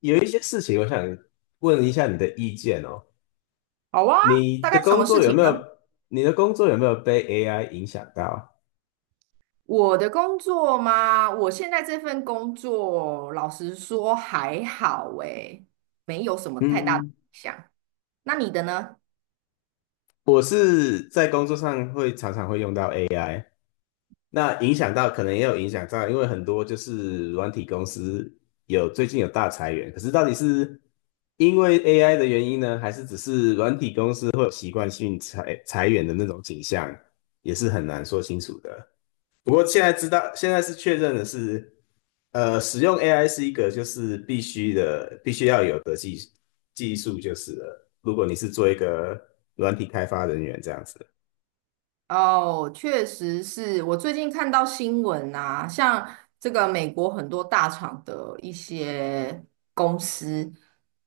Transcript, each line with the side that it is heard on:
left: 有一些事情，我想问一下你的意见哦。
right: 好啊，
left: 你
right: 大
left: 的
right: 概什
left: 工
right: 么事
left: 作有没
right: 情呢？
left: 有，你的工作有没有被 AI 影响到？
right: 我的工作吗？我现在这份工作，老实说还好诶，没有什么太大的
left: 嗯，
right: 影响。那你的呢？
left: 我是在工作上常常会用到 AI，那影响到可能也有影响到，因为很多就是软体公司最近有大裁员，可是到底是因为 AI 的原因呢，还是只是软体公司会有习惯性裁员的那种景象，也是很难说清楚的。不过现在知道，现在是确认的是，使用 AI 是一个就是必须的，必须要有的技术就是了。如果你是做一个软体开发人员这样子。
right: 哦，确实是我最近看到新闻啊，像这个美国很多大厂的一些公司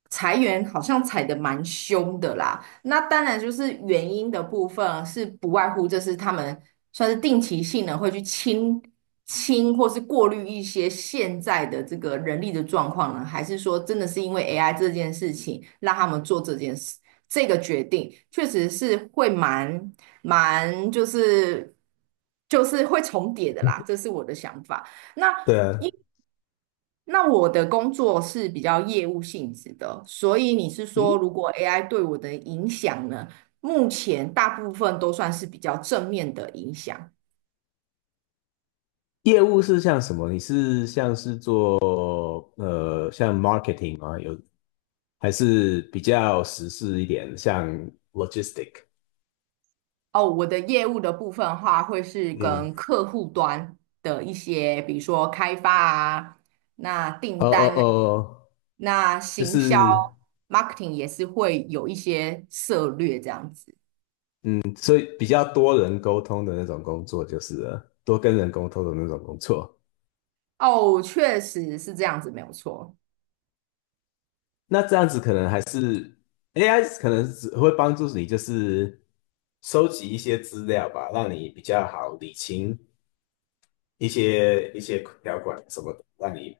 right: 裁员，好像裁得蛮凶的啦。那当然就是原因的部分啊是不外乎就是他们算是定期性的会去清或是过滤一些现在的这个人力的状况呢，还是说真的是因为 AI 这件事情让他们做这件事这个决定，确实是会蛮就是会重叠的啦，这是我的想法。那
left: 对啊。
right: 那我的工作是比较业务性质的，所以你是说，
left: 嗯，
right: 如果 AI 对我的影响呢？目前大部分都算是比较正面的影响
left: 业务是像什么？你是像是做像 marketing 吗？有还是比较时事一点，像 logistic？
right: 哦。我的业务的部分的话，会是
left: 嗯。
right: 跟客户端的一些，比如说开发啊，那
left: 呃
right: 订
left: 呃
right: 单啊，
left: 呃，
right: 那
left: 就
right: 行销
left: 是
right: marketing 也是会有一些策略这样子。
left: 嗯所以比较多人沟通的那种工作就是了，多跟人沟通的那种工作。
right: 哦，确实是这样子，没有错。
left: 那这样子可能还是 AI 可能只会帮助你，就是收集一些资料吧，让你比较好理清一些条款什么的，让你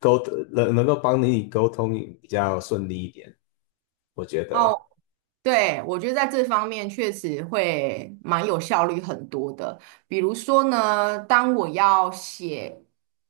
left: 沟通能够帮你沟通比较顺利一点，我觉得。
right: 哦。对，我觉得在这方面确实会蛮有效率很多的。比如说呢，当我要写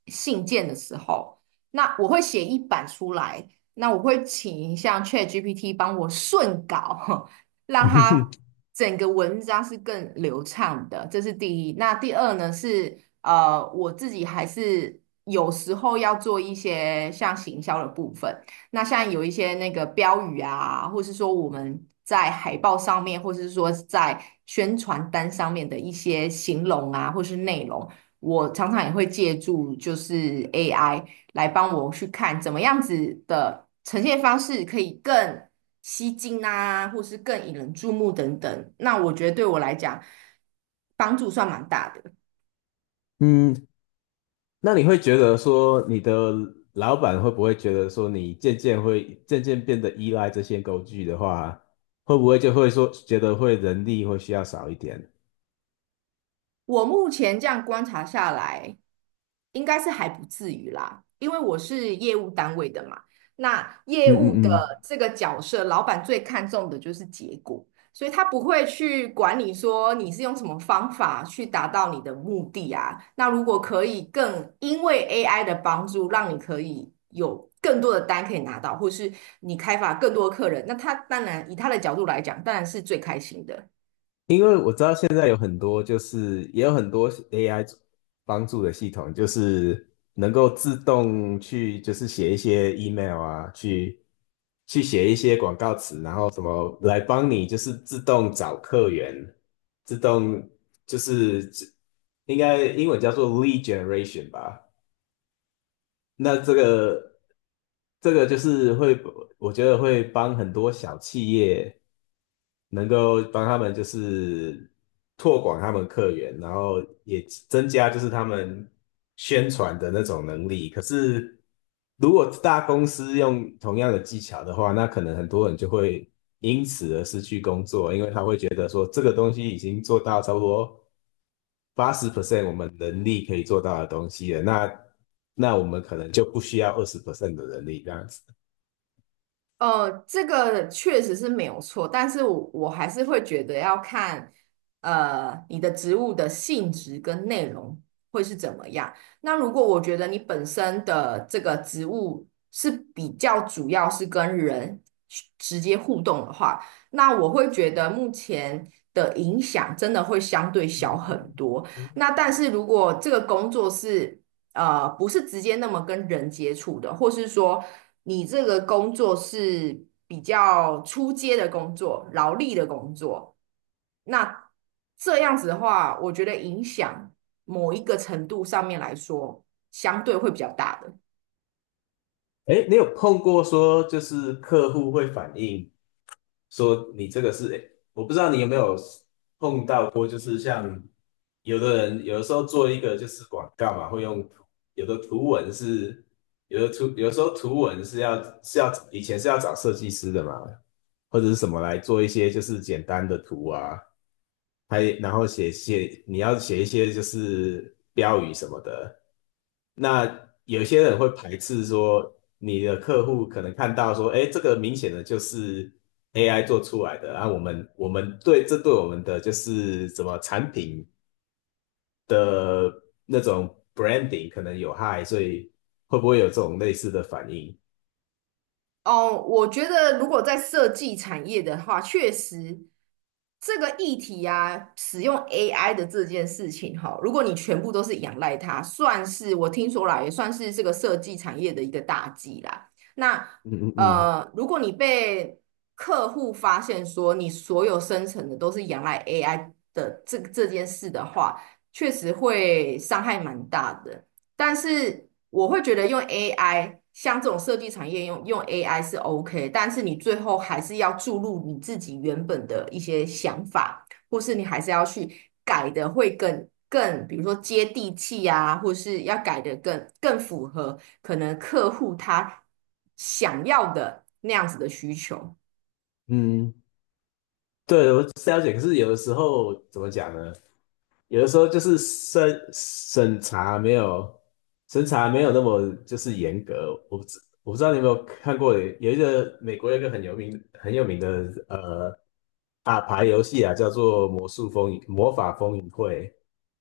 right: 信件的时候，那我会写一版出来，那我会请像 ChatGPT 帮我顺稿，让它 整个文章是更流畅的，这是第一。那第二呢是，我自己还是有时候要做一些像行销的部分。那像有一些那个标语啊，或是说我们在海报上面，或是说在宣传单上面的一些形容啊，或是内容，我常常也会借助就是 AI 来帮我去看怎么样子的呈现方式可以更吸睛啊，或是更引人注目等等。那我觉得对我来讲，帮助算蛮大的。
left: 嗯，那你会觉得说，你的老板会不会觉得说，你渐渐变得依赖这些工具的话，会不会就会说觉得会人力会需要少一点？
right: 我目前这样观察下来，应该是还不至于啦，因为我是业务单位的嘛。那业
left: 嗯
right: 务的
left: 嗯嗯。
right: 这个角色，老板最看重的就是结果，所以他不会去管你说你是用什么方法去达到你的目的啊。那如果可以更因为 AI 的帮助，让你可以有更多的单可以拿到，或是你开发更多的客人，那他当然以他的角度来讲，当然是最开心的。
left: 因为我知道现在有很多，就是也有很多 AI 帮助的系统，就是能够自动去，就是写一些 email 啊，去写一些广告词，然后什么来帮你，就是自动找客源，自动就是应该英文叫做 lead generation 吧。那这个就是会，我觉得会帮很多小企业。能够帮他们就是拓广他们客源，然后也增加就是他们宣传的那种能力。可是如果大公司用同样的技巧的话，那可能很多人就会因此而失去工作，因为他会觉得说这个东西已经做到差不多80% 我们能力可以做到的东西了，那我们可能就不需要20% 的能力这样子。
right: 这个确实是没有错，但是我还是会觉得要看，你的职务的性质跟内容会是怎么样。那如果我觉得你本身的这个职务是比较主要是跟人去直接互动的话，那我会觉得目前的影响真的会相对小很多。那但是如果这个工作是，不是直接那么跟人接触的，或是说你这个工作是比较出街的工作、劳力的工作，那这样子的话，我觉得影响某一个程度上面来说，相对会比较大的。
left: 哎，你有碰过说就是客户会反映？说你这个是，诶我不知道你有没有碰到过，就是像有的人有的时候做一个就是广告嘛，会用图有的图文是有的图，有的时候图文是要以前是要找设计师的嘛，或者是什么来做一些就是简单的图啊，还然后你要写一些就是标语什么的。那有些人会排斥说，你的客户可能看到说，哎，这个明显的就是 AI 做出来的。啊，我们对我们的就是什么产品的那种 branding 可能有害，所以会不会有这种类似的反应？
right: 哦，我觉得如果在设计产业的话，确实这个议题啊，使用 AI 的这件事情哈，如果你全部都是仰赖它，算是我听说啦，也算是这个设计产业的一个大忌啦。那
left: 嗯嗯
right: 如果你被客户发现说你所有生成的都是仰赖 AI 的这件事的话，确实会伤害蛮大的。但是我会觉得用 AI,像这种设计产业用 AI 是 OK,但是你最后还是要注入你自己原本的一些想法，或是你还是要去改的会更，比如说接地气啊，或是要改的更符合可能客户他想要的那样子的需求。
left: 嗯嗯。对，我是了解。可是有的时候怎么讲呢？有的时候就是审查没有那么就是严格。我不知道你有没有看过，有一个美国有一个很有名很有名的呃打牌游戏啊，叫做魔法风云会，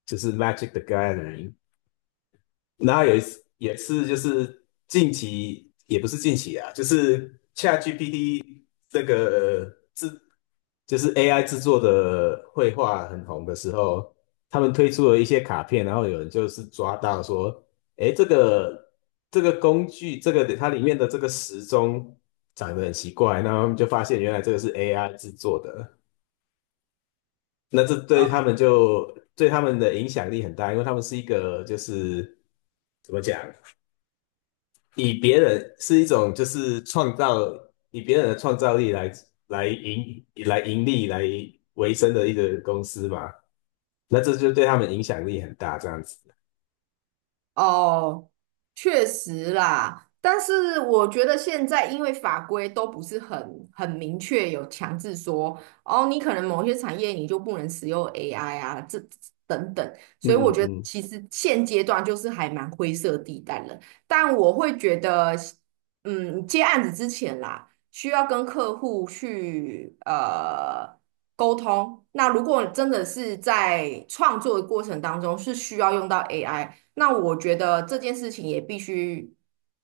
left: 就是 Magic the Gathering。然后有一次也是就是近期也不是近期啊，就是 ChatGPT 这个呃制就是 AI 制作的绘画很红的时候，他们推出了一些卡片，然后有人就是抓到说，诶，这个工具，这个它里面的这个时钟长得很奇怪，然后他们就发现原来这个是 AI 制作的。那这对
right: 呃。
left: 他们就对他们的影响力很大，因为他们是一个就是怎么讲，以别人是一种就是创造，以别人的创造力来盈利来维生的一个公司嘛，那这就对他们影响力很大，这样子。
right: 哦，确实啦，但是我觉得现在因为法规都不是很明确，有强制说哦，你可能某些产业你就不能使用 AI 啊，这等等，
left: 嗯
right: 所以我
left: 嗯
right: 觉得
left: 嗯
right: 其实现阶段就是还蛮灰色地带了。但我会觉得，接案子之前啦，需要跟客户去沟通。那如果真的是在创作的过程当中是需要用到 AI,那我觉得这件事情也必须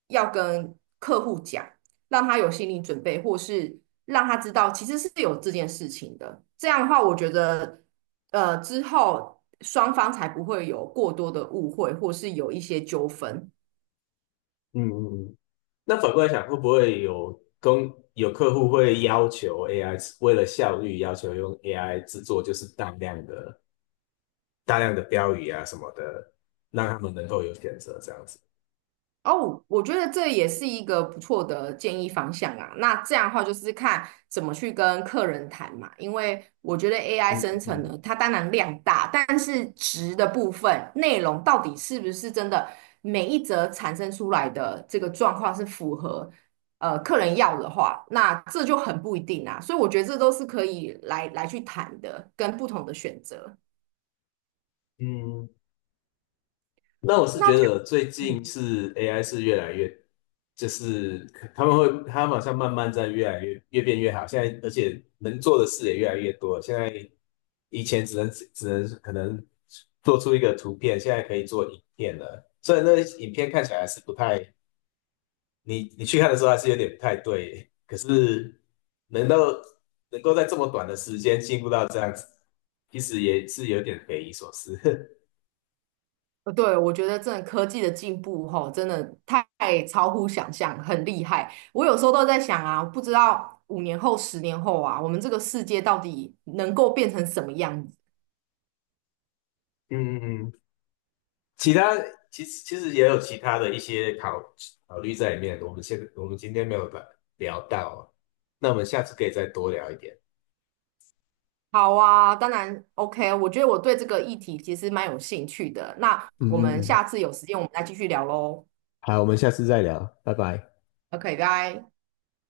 right: 要跟客户讲，让他有心理准备，或是让他知道其实是有这件事情的。这样的话，我觉得之后双方才不会有过多的误会，或是有一些纠纷。
left: 嗯嗯嗯。那反过来想，会不会有客户会要求 AI 为了效率要求用 AI 制作就是大量的标语啊什么的，让他们能够有选择这样子？
right: 哦，我觉得这也是一个不错的建议方向啊。那这样的话，就是看怎么去跟客人谈嘛。因为我觉得 AI
left: 嗯
right: 生
left: 嗯
right: 成
left: 嗯。
right: 呢，它当然量大，但是值的部分内容到底是不是真的每一则产生出来的这个状况是符合客人要的话，那这就很不一定啊。所以我觉得这都是可以来来去谈的，跟不同的选择。
left: 嗯，那我是
right: 那
left: 觉
right: 这
left: 得最
right: 样
left: 近
right: 嗯
left: 是 AI 是越来越，就是他们会，他们好像慢慢在越来越变越好。现在而且能做的事也越来越多了，现在以前只能可能做出一个图片，现在可以做影片了。虽然那个影片看起来还是不太，你去看的时候还是有点不太对，可是能够能够在这么短的时间进步到这样子，其实也是有点匪夷所思。
right: 呃，对，我觉得真的科技的进步吼，真的太超乎想象，很厉害。我有时候都在想啊，不知道5年后、10年后啊，我们这个世界到底能够变成什么样子？
left: 嗯嗯嗯。其他其实也有其他的一些考虑在里面，我们今天没有聊到哦，那我们下次可以再多聊一点。
right: 好啊，当然 OK,我觉得我对这个议题其实蛮有兴趣的。那
left: 嗯
right: 我
left: 嗯
right: 们
left: 嗯，
right: 下次有时间，我们再继续聊喽。
left: 好，我们下次再聊，拜拜。
right: OK,拜。